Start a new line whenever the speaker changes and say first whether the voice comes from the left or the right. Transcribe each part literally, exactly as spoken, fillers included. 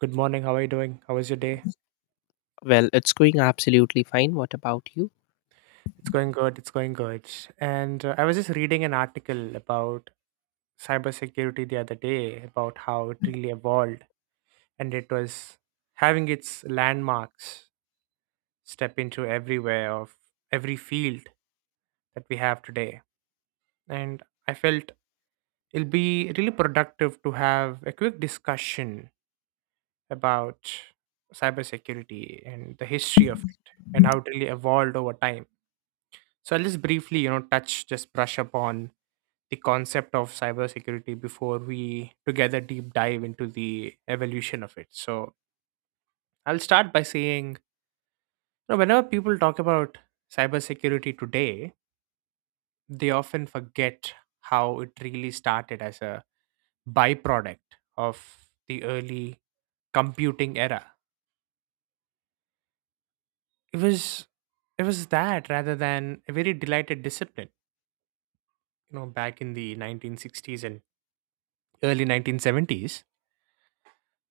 right: Good morning. How are you doing? How was your day?
left: Well, it's going absolutely fine. What about you?
right: It's going good. It's going good. And uh, I was just reading an article about cybersecurity the other day about how it really evolved and it was having its landmarks step into everywhere of every field that we have today. And I felt it'll be really productive to have a quick discussion about cybersecurity and the history of it and how it really evolved over time. So I'll just briefly, you know, touch, just brush upon the concept of cybersecurity before we together deep dive into the evolution of it. So I'll start by saying, you know, whenever people talk about cybersecurity today, they often forget how it really started as a byproduct of the early computing era. It was it was that rather than a very delighted discipline, you know, back in the nineteen sixties and early nineteen seventies.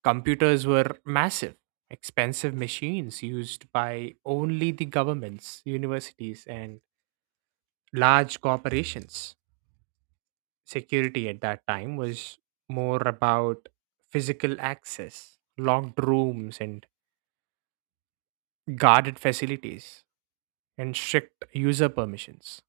right: Computers were massive, expensive machines used by only the governments, universities, and large corporations. Security at that time was more about physical access, locked rooms, and guarded facilities, and strict user permissions.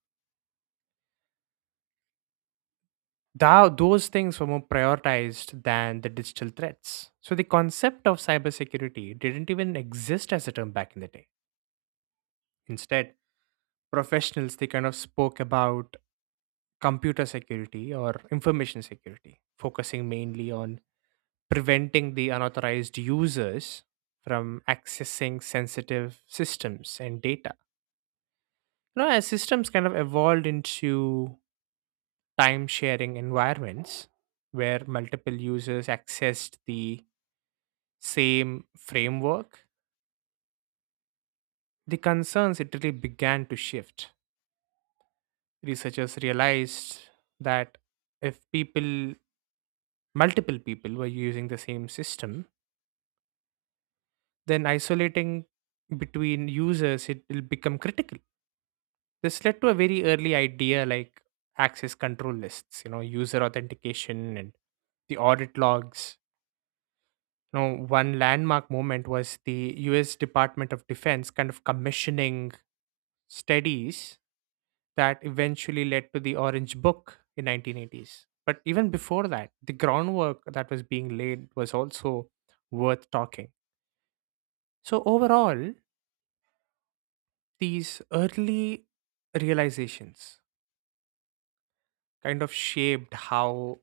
right: Thou Those things were more prioritized than the digital threats. So the concept of cybersecurity didn't even exist as a term back in the day. Instead, professionals they kind of spoke about computer security or information security, focusing mainly on preventing the unauthorized users from accessing sensitive systems and data. You know, as systems kind of evolved into time sharing environments where multiple users accessed the same framework, the concerns it really began to shift. Researchers realized that if people multiple people were using the same system, then isolating between users it will become critical. This led to a very early idea like access control lists, you know, user authentication and the audit logs. You know, one landmark moment was the U S Department of Defense kind of commissioning studies that eventually led to the Orange Book in nineteen eighties. But even before that, the groundwork that was being laid was also worth talking. So, overall, these early realizations kind of shaped how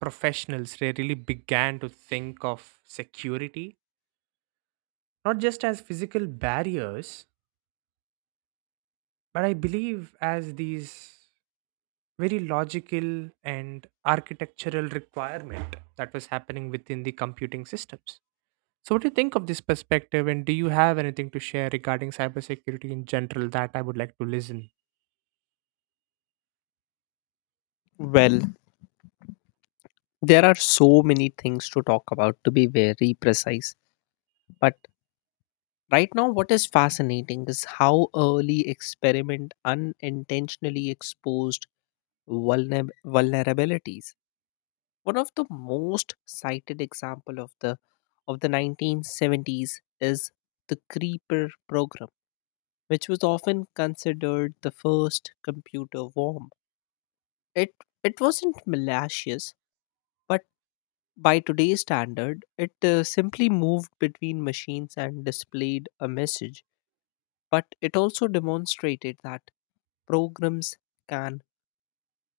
right: professionals really began to think of security, not just as physical barriers, but I believe as these very logical and architectural requirement that was happening within the computing systems. So, what do you think of this perspective, and do you have anything to share regarding cybersecurity in general that I would like to listen?
left: Well, there are so many things to talk about to be very precise. But right now, what is fascinating is how early experiment unintentionally exposed vulner- vulnerabilities. One of the most cited example of the of the nineteen seventies is the Creeper program, which was often considered the first computer worm. It it wasn't malicious, but by today's standard, it uh, simply moved between machines and displayed a message, but it also demonstrated that programs can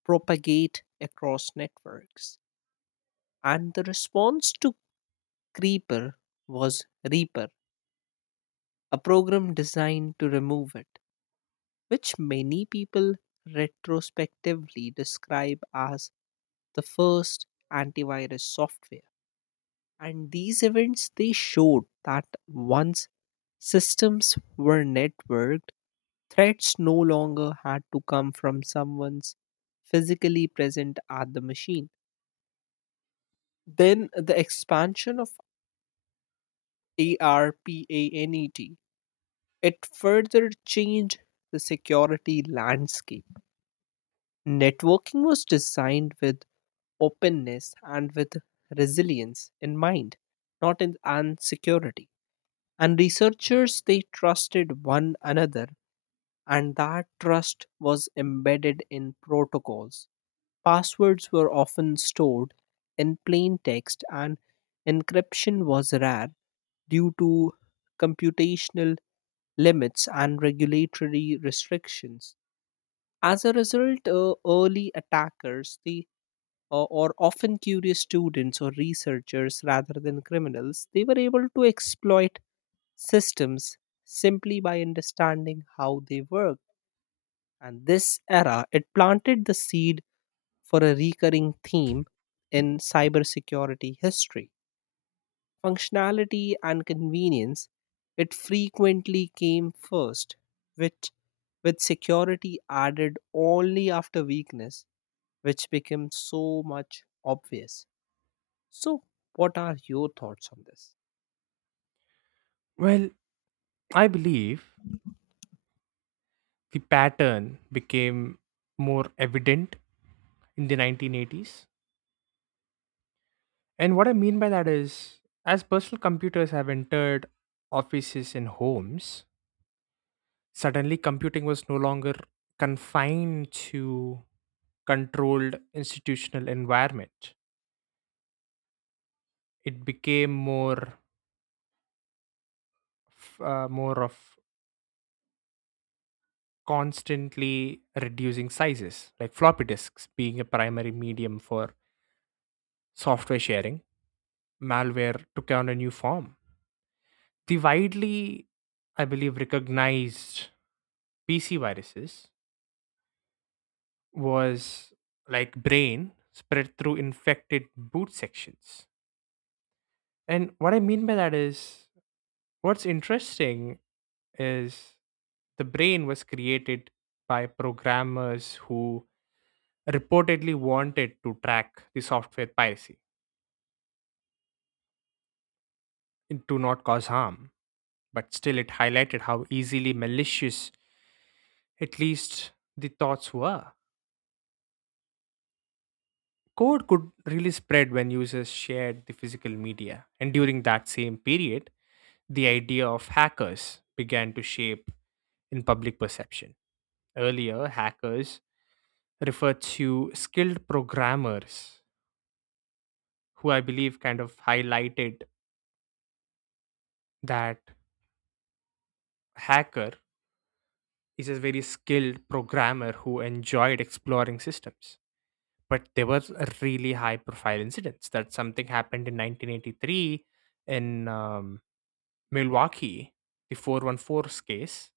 left: propagate across networks. And the response to Creeper was Reaper, a program designed to remove it, which many people retrospectively describe as the first antivirus software. And these events they showed that once systems were networked, threats no longer had to come from someone's physically present at the machine. Then the expansion of ARPANET it further changed the security landscape. Networking was designed with openness and with resilience in mind, not in and security. And researchers they trusted one another, and that trust was embedded in protocols. Passwords were often stored in plain text, and encryption was rare due to computational limits and regulatory restrictions. As a result, uh, early attackers the uh, or often curious students or researchers rather than criminals, they were able to exploit systems simply by understanding how they work. And this era, it planted the seed for a recurring theme in cybersecurity history. Functionality and convenience, it frequently came first, which with security added only after weakness, which became so much obvious. So, what are your thoughts on this?
right: Well, I believe the pattern became more evident in the nineteen eighties. And what I mean by that is, as personal computers have entered offices and homes, suddenly computing was no longer confined to controlled institutional environment. It became more, f- uh, more of constantly reducing sizes, like floppy disks being a primary medium for software sharing. Malware took on a new form. The widely, I believe, recognized P C viruses was like brain spread through infected boot sections. And what I mean by that is, what's interesting is the brain was created by programmers who reportedly wanted to track the software piracy and to not cause harm. But still, it highlighted how easily malicious, at least the thoughts were. Code could really spread when users shared the physical media. And during that same period, the idea of hackers began to shape in public perception. Earlier, hackers referred to skilled programmers, who I believe kind of highlighted that hacker is a very skilled programmer who enjoyed exploring systems. But there was a really high profile incidents that something happened in nineteen eighty-three in um, Milwaukee, the four one four case,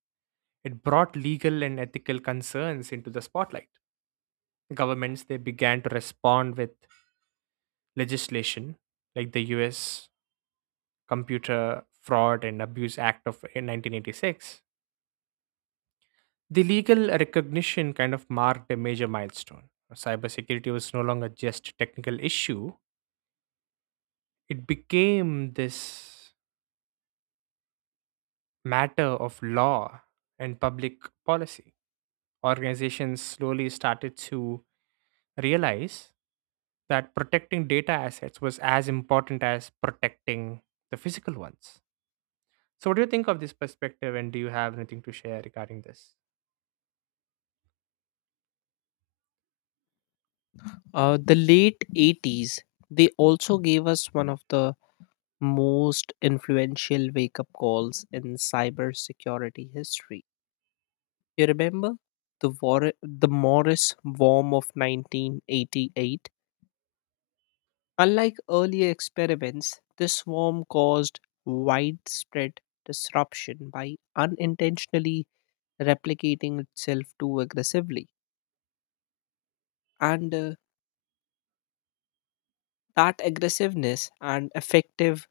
right: it brought legal and ethical concerns into the spotlight. Governments they began to respond with legislation like the U S Computer Fraud and Abuse Act of nineteen eighty-six. The legal recognition kind of marked a major milestone. Cybersecurity was no longer just a technical issue, it became this matter of law and public policy. Organizations slowly started to realize that protecting data assets was as important as protecting the physical ones. So, what do you think of this perspective, and do you have anything to share regarding this?
left: Uh, the late eighties, they also gave us one of the most influential wake up calls in cybersecurity history. You remember the War- the Morris worm of nineteen eighty-eight? Unlike earlier experiments, this worm caused widespread disruption by unintentionally replicating itself too aggressively. And uh, that aggressiveness and effective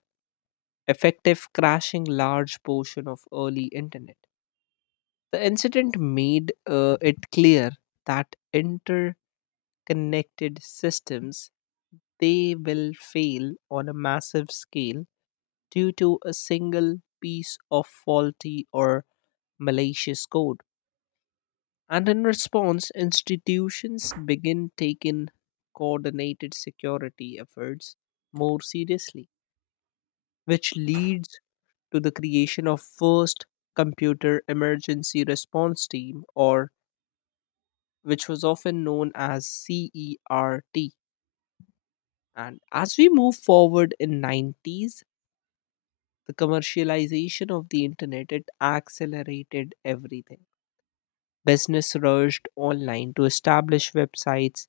left: effective crashing large portion of early internet. The incident made uh, it clear that interconnected systems they will fail on a massive scale due to a single piece of faulty or malicious code. And in response, institutions begin taking coordinated security efforts more seriously, which leads to the creation of first computer emergency response team, or which was often known as CERT. And as we move forward in nineties, the commercialization of the internet it accelerated everything. Business rushed online to establish websites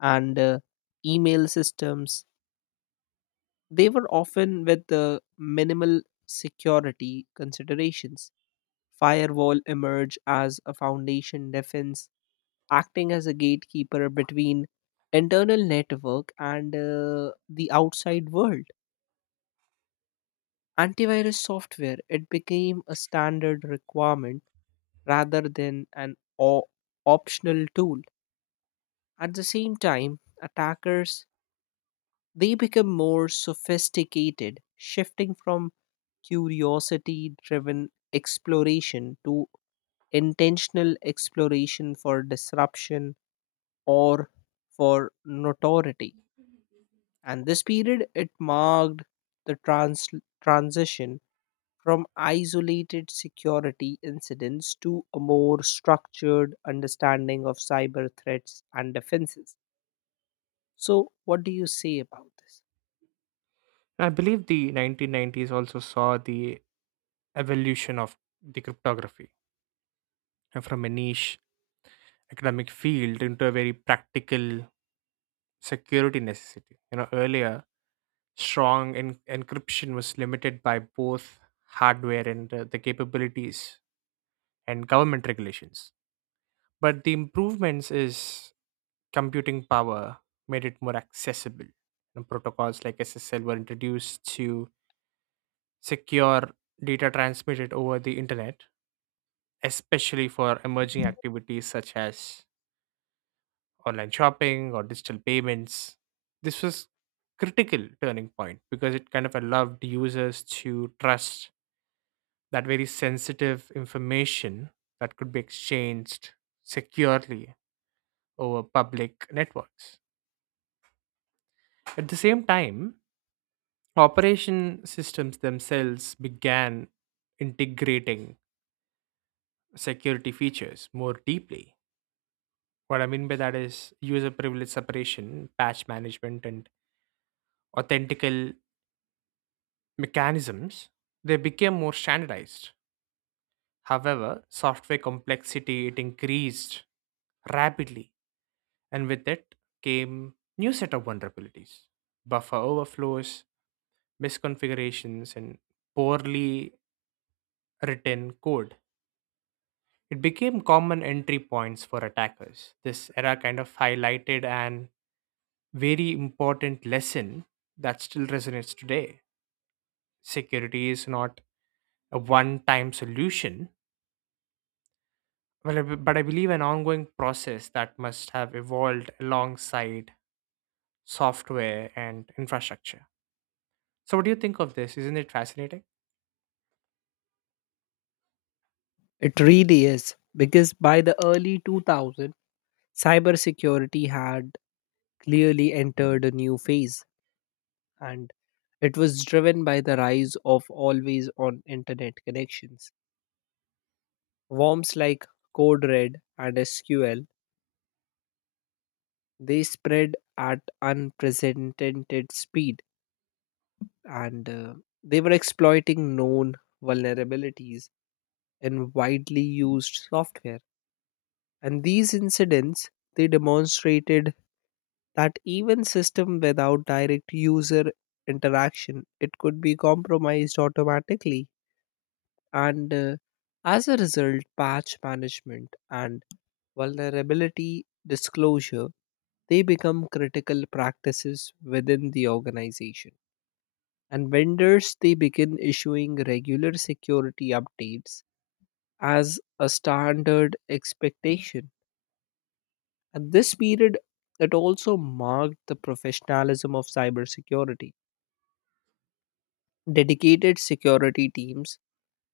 left: and uh, email systems. They were often with the minimal security considerations. Firewall emerged as a foundation defense, acting as a gatekeeper between internal network and uh, the outside world. Antivirus software it became a standard requirement rather than an o- optional tool. At the same time, attackers they become more sophisticated, shifting from curiosity-driven exploration to intentional exploration for disruption or for notoriety. And this period it marked the trans- transition from isolated security incidents to a more structured understanding of cyber threats and defenses. So what do you say about this?
right: I believe the nineteen nineties also saw the evolution of the cryptography, uh, from a niche academic field into a very practical security necessity. You know, earlier, strong en- encryption was limited by both hardware and uh, the capabilities and government regulations, but the improvements is computing power made it more accessible, and protocols like ssl were introduced to secure data transmitted over the internet, especially for emerging activities such as online shopping or digital payments. This was critical turning point because it kind of allowed users to trust that very sensitive information that could be exchanged securely over public networks. At the same time, operation systems themselves began integrating security features more deeply. What I mean by that is user privilege separation, patch management, and authentical mechanisms. They became more standardized. However, software complexity it increased rapidly, and with it came new set of vulnerabilities, buffer overflows, misconfigurations, and poorly written code. It became common entry points for attackers. This era kind of highlighted an very important lesson that still resonates today. Security is not a one time solution, well, I b- but I believe an ongoing process that must have evolved alongside software and infrastructure. So, what do you think of this? Isn't it fascinating?
left: It really is, because by the early two thousand cybersecurity had clearly entered a new phase, and it was driven by the rise of always on internet connections. Worms like code red and S Q L, they spread at unprecedented speed, and uh, they were exploiting known vulnerabilities in widely used software. And these incidents they demonstrated that even system without direct user interaction it could be compromised automatically. And uh, as a result, patch management and vulnerability disclosure they become critical practices within the organization. And vendors they begin issuing regular security updates as a standard expectation. And this period it also marked the professionalism of cybersecurity. Dedicated security teams,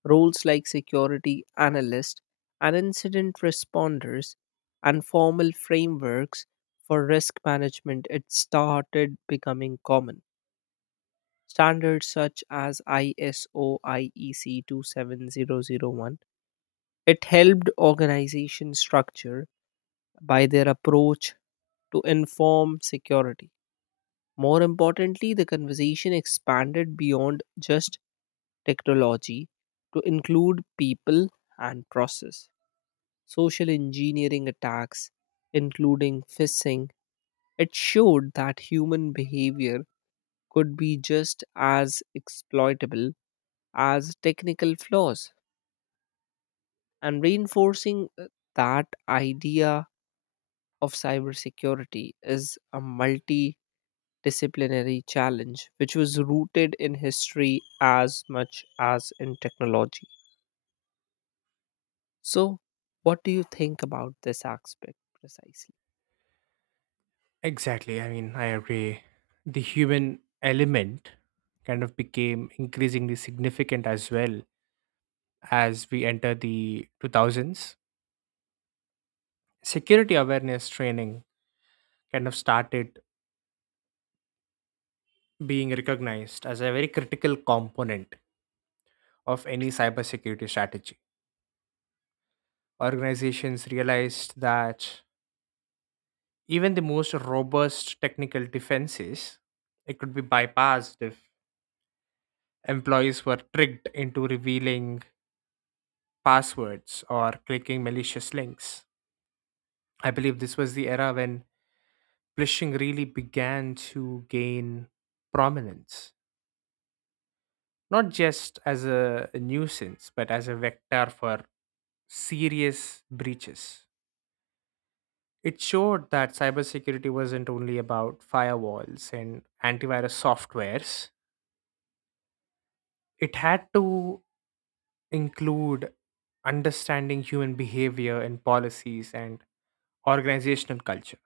left: roles like security analyst and incident responders and formal frameworks for risk management it started becoming common. Standards such as ISO I E C two seven oh oh one it helped organization structure by their approach to inform security. More importantly, the conversation expanded beyond just technology to include people and process. Social engineering attacks, including phishing, it showed that human behavior could be just as exploitable as technical flaws. And reinforcing uh, that idea of cybersecurity is a multidisciplinary challenge which was rooted in history as much as in technology. So, what do you think about this aspect precisely?
right: Exactly. I mean, I agree. The human element kind of became increasingly significant as well. As we enter the two thousands, security awareness training kind of started being recognized as a very critical component of any cybersecurity strategy. Organizations realized that even the most robust technical defenses it could be bypassed if employees were tricked into revealing passwords or clicking malicious links. I believe this was the era when phishing really began to gain prominence, not just as a nuisance, but as a vector for serious breaches. It showed that cybersecurity wasn't only about firewalls and antivirus softwares, it had to include understanding human behavior and policies and organizational culture.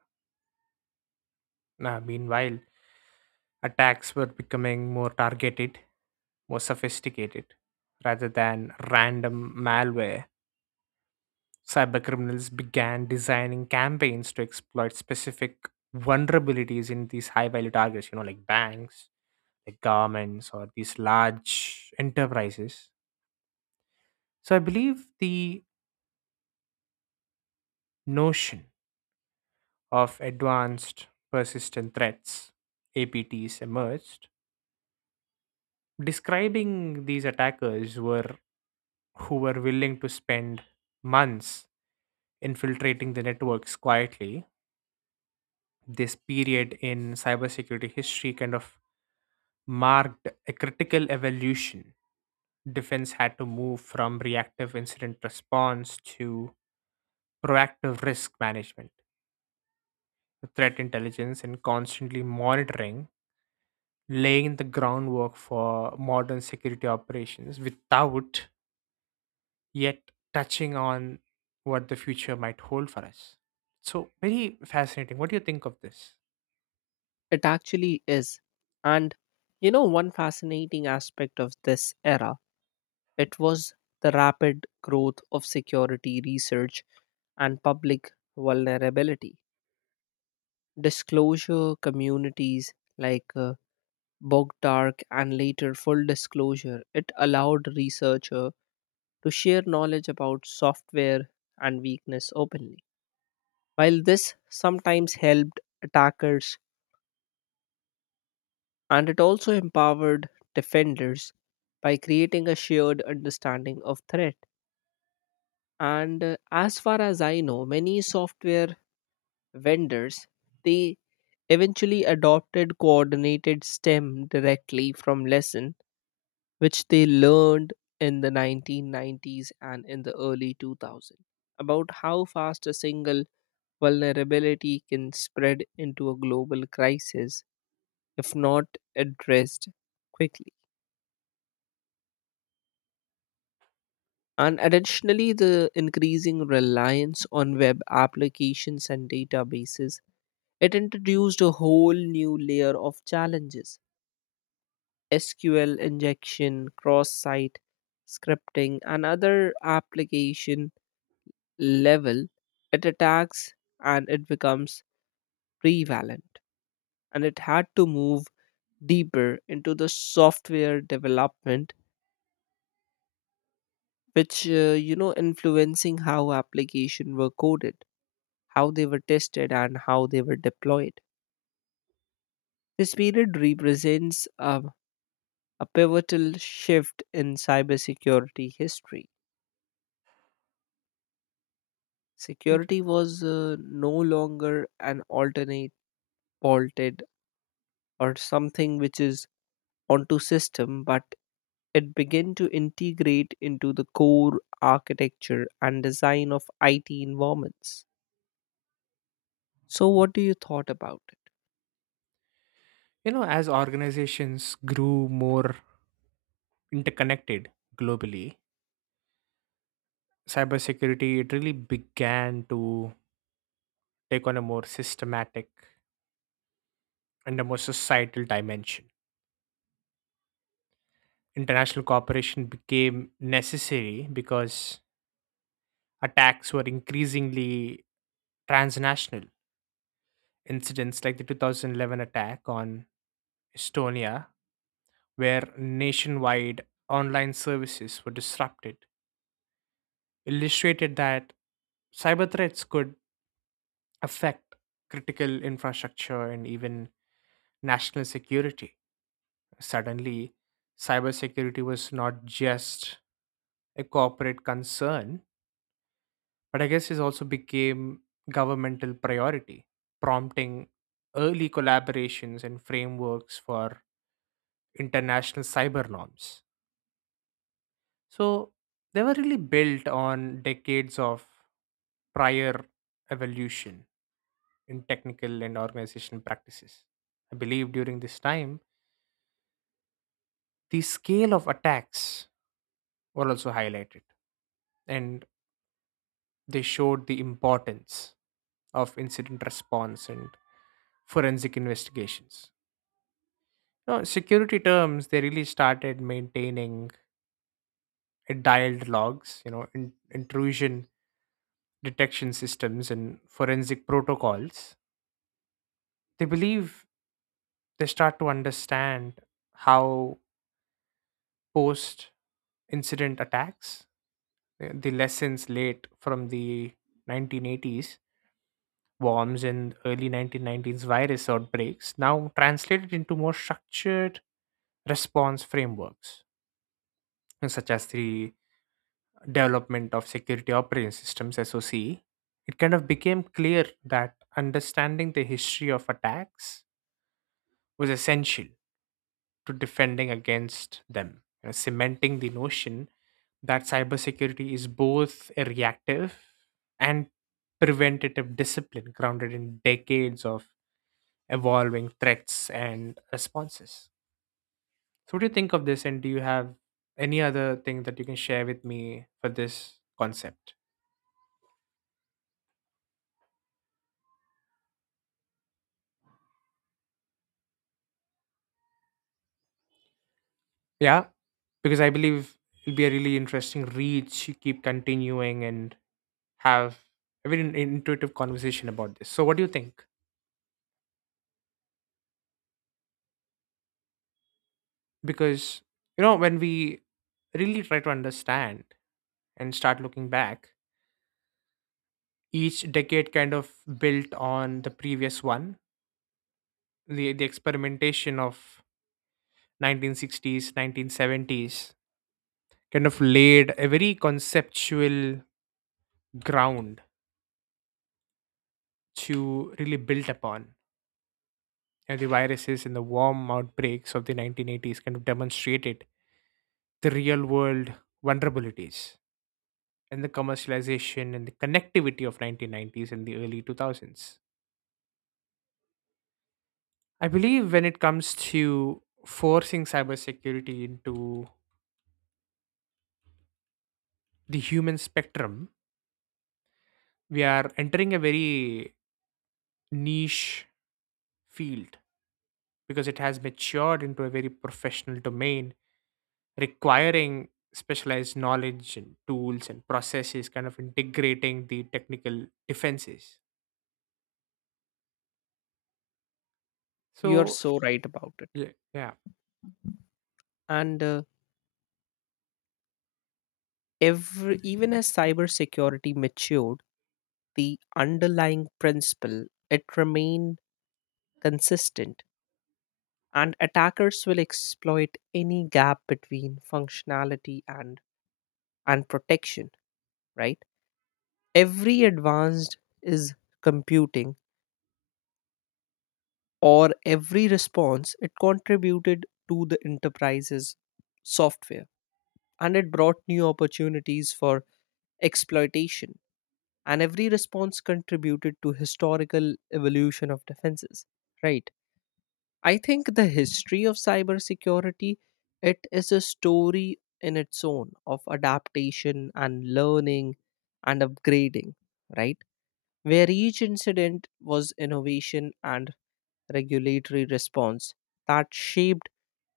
right: Now, meanwhile, attacks were becoming more targeted, more sophisticated, rather than random malware. Cybercriminals began designing campaigns to exploit specific vulnerabilities in these high value targets, you know, like banks, like governments, or these large enterprises. So I believe the notion of advanced persistent threats, A P Ts, emerged. Describing these attackers were who were willing to spend months infiltrating the networks quietly. This period in cybersecurity history kind of marked a critical evolution. Defense had to move from reactive incident response to proactive risk management, threat intelligence, and constantly monitoring, laying the groundwork for modern security operations without yet touching on what the future might hold for us. So, very fascinating. What do you think of this?
left: It actually is. And you know, one fascinating aspect of this era, it was the rapid growth of security research and public vulnerability. Disclosure communities like uh, Bogdark and later Full Disclosure, it allowed researcher to share knowledge about software and weakness openly. While this sometimes helped attackers, and it also empowered defenders by creating a shared understanding of threat. And uh, as far as I know, many software vendors they eventually adopted coordinated stem directly from lesson which they learned in the nineteen nineties and in the early two thousands about how fast a single vulnerability can spread into a global crisis if not addressed quickly. And additionally, the increasing reliance on web applications and databases, it introduced a whole new layer of challenges. S Q L injection, cross site scripting, and other application level, it attacks and it becomes prevalent. And it had to move deeper into the software development, which, uh, you know, influencing how applications were coded, how they were tested, and how they were deployed. This period represents a, a pivotal shift in cybersecurity history.
right: Inter-
left: Security was uh, no longer an alternate vaulted or something which is onto system, but it began to integrate into the core architecture and design of I T environments. So, what do you thought about it?
right: You know, as organizations grew more interconnected globally, cybersecurity it really began to take on a more systematic and a more societal dimension. International cooperation became necessary because attacks were increasingly transnational. Incidents like the two thousand eleven attack on Estonia, where nationwide online services were disrupted, illustrated that cyber threats could affect critical infrastructure and even national security. Suddenly, cybersecurity was not just a corporate concern, but I guess it also became governmental priority, prompting early collaborations and frameworks for international cyber norms. So they were really built on decades of prior evolution in technical and organization practices. I believe during this time, the scale of attacks were also highlighted, and they showed the importance of incident response and forensic investigations. Now, security terms, they really started maintaining a dialed logs, you know, in, intrusion detection systems and forensic protocols. They believe they start to understand how post incident attacks, uh, the lessons late from the nineteen eighties worms and early nineteen nineties virus outbreaks now translated into more structured response frameworks, and such as the development of security operating systems S O C, it kind of became clear that understanding the history of attacks was essential to defending against them, you know, cementing the notion that cybersecurity is both a reactive and preventative discipline grounded in decades of evolving threats and responses. So, what do you think of this? And do you have any other thing that you can share with me for this concept? Yeah, because I believe it'll be a really interesting reach. You keep continuing and have a very intuitive conversation about this. So, what do you think? Because you know, when we really try to understand and start looking back, each decade kind of built on the previous one. The, the experimentation of nineteen sixties, nineteen seventies kind of laid a very conceptual ground to really build upon, and the viruses and the warm outbreaks of the nineteen eighties kind of demonstrated the real world vulnerabilities, and the commercialization and the connectivity of nineteen nineties and the early two thousands. I believe when it comes to forcing cybersecurity into the human spectrum, we are entering a very niche field because it has matured into a very professional domain requiring specialized knowledge and tools and processes kind of integrating the technical defenses.
left: You're
right: So,
left: so right about it.
right: yeah, yeah.
left: And uh, every, even as cybersecurity matured, the underlying principle, it remain consistent, and attackers will exploit any gap between functionality and and protection, right? Every advanced is computing or every response it contributed to the enterprise's software, and it brought new opportunities for exploitation, and every response contributed to historical evolution of defenses, right? I think the history of cybersecurity, it is a story in its own of adaptation and learning and upgrading, right? Where each incident was innovation and regulatory response that shaped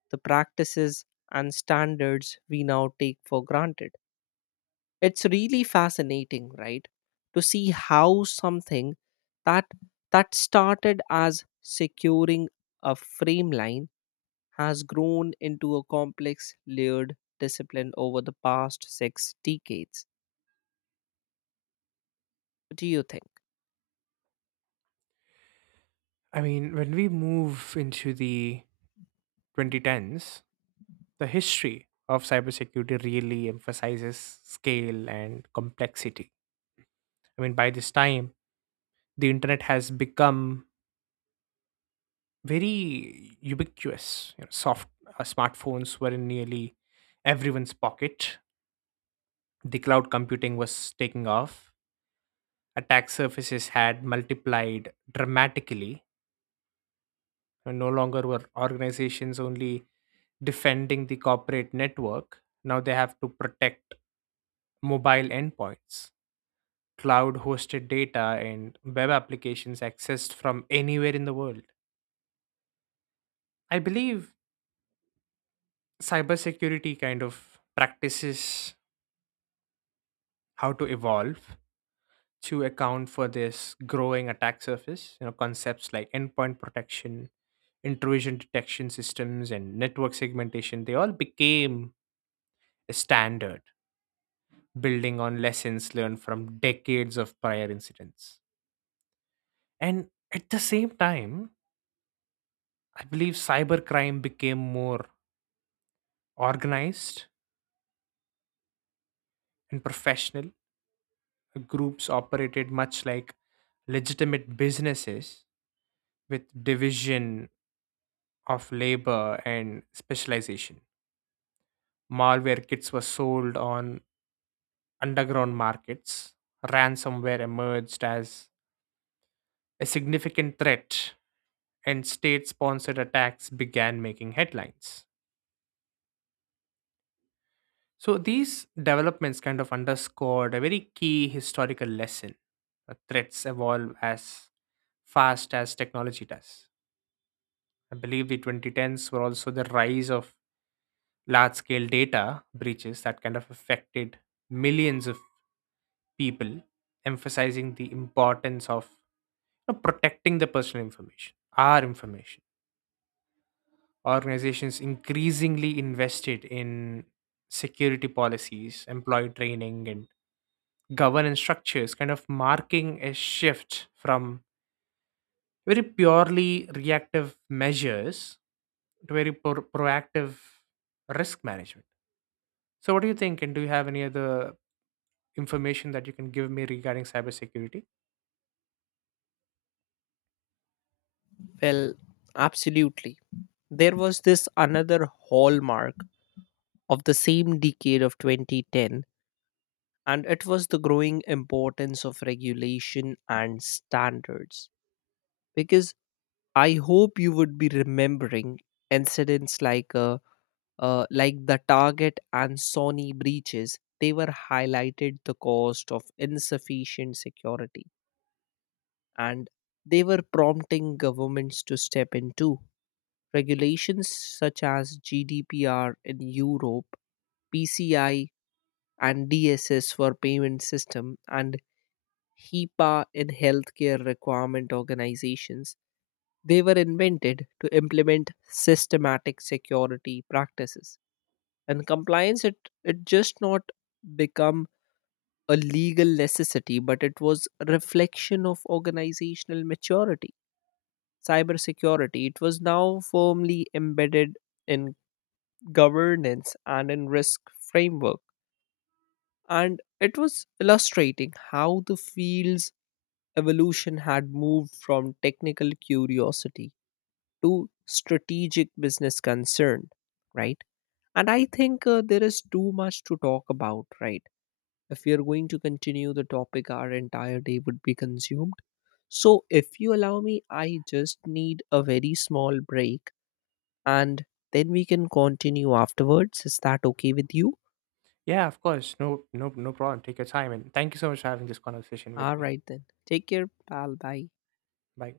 left: the practices and standards we now take for granted. It's really fascinating, right? To see how something that that started as securing a frame line has grown into a complex, layered discipline over the past six decades. What do you think?
right: I mean, when we move into the twenty tens, the history of cybersecurity really emphasizes scale and complexity. I mean, by this time, the internet has become very ubiquitous. You know, soft uh, smartphones were in nearly everyone's pocket. The cloud computing was taking off. Attack surfaces had multiplied dramatically. And no longer were organizations only defending the corporate network. Now they have to protect mobile endpoints, cloud hosted data, and web applications accessed from anywhere in the world. I believe cybersecurity kind of practices how to evolve to account for this growing attack surface. You know, concepts like endpoint protection, intrusion detection systems, and network segmentation, they all became a standard, building on lessons learned from decades of prior incidents. And at the same time, I believe cybercrime became more organized and professional. Groups operated much like legitimate businesses with division of labor and specialization. Malware kits were sold on underground markets. Ransomware emerged as a significant threat, and state sponsored attacks began making headlines. So these developments kind of underscored a very key historical lesson. Uh, Threats evolve as fast as technology does. I believe the twenty tens were also the rise of large scale data breaches that kind of affected millions of people, emphasizing the importance of, you know, protecting the personal information, our information. Organizations increasingly invested in security policies, employee training, and governance structures, kind of marking a shift from very purely reactive measures to very pro- proactive risk management. So, what do you think? And do you have any other information that you can give me regarding cybersecurity?
left: Well, absolutely. There was this another hallmark of the same decade of twenty ten, and it was the growing importance of regulation and standards. Because I hope you would be remembering incidents like uh, uh, like the Target and Sony breaches, they were highlighted the cost of insufficient security, and they were prompting governments to step in too. Regulations such as G D P R in Europe, P C I and D S S for payment system and HIPAA in healthcare requirement organizations, they were invented to implement systematic security practices. And compliance it it just not become a legal necessity, but it was a reflection of organizational maturity. Cybersecurity it was now firmly embedded in governance and in risk framework, and it was illustrating how the field's evolution had moved from technical curiosity to strategic business concern, right? And I think uh, there is too much to talk about, right? If we are going to continue the topic, our entire day would be consumed. So, if you allow me, I just need a very small break, and then we can continue afterwards. Is that okay with you?
right: Yeah, of course. No, no, no problem. Take your time. And thank you so much for having this conversation with
left: All
right: me.
left: right, then. Take care, pal. Bye.
right: Bye.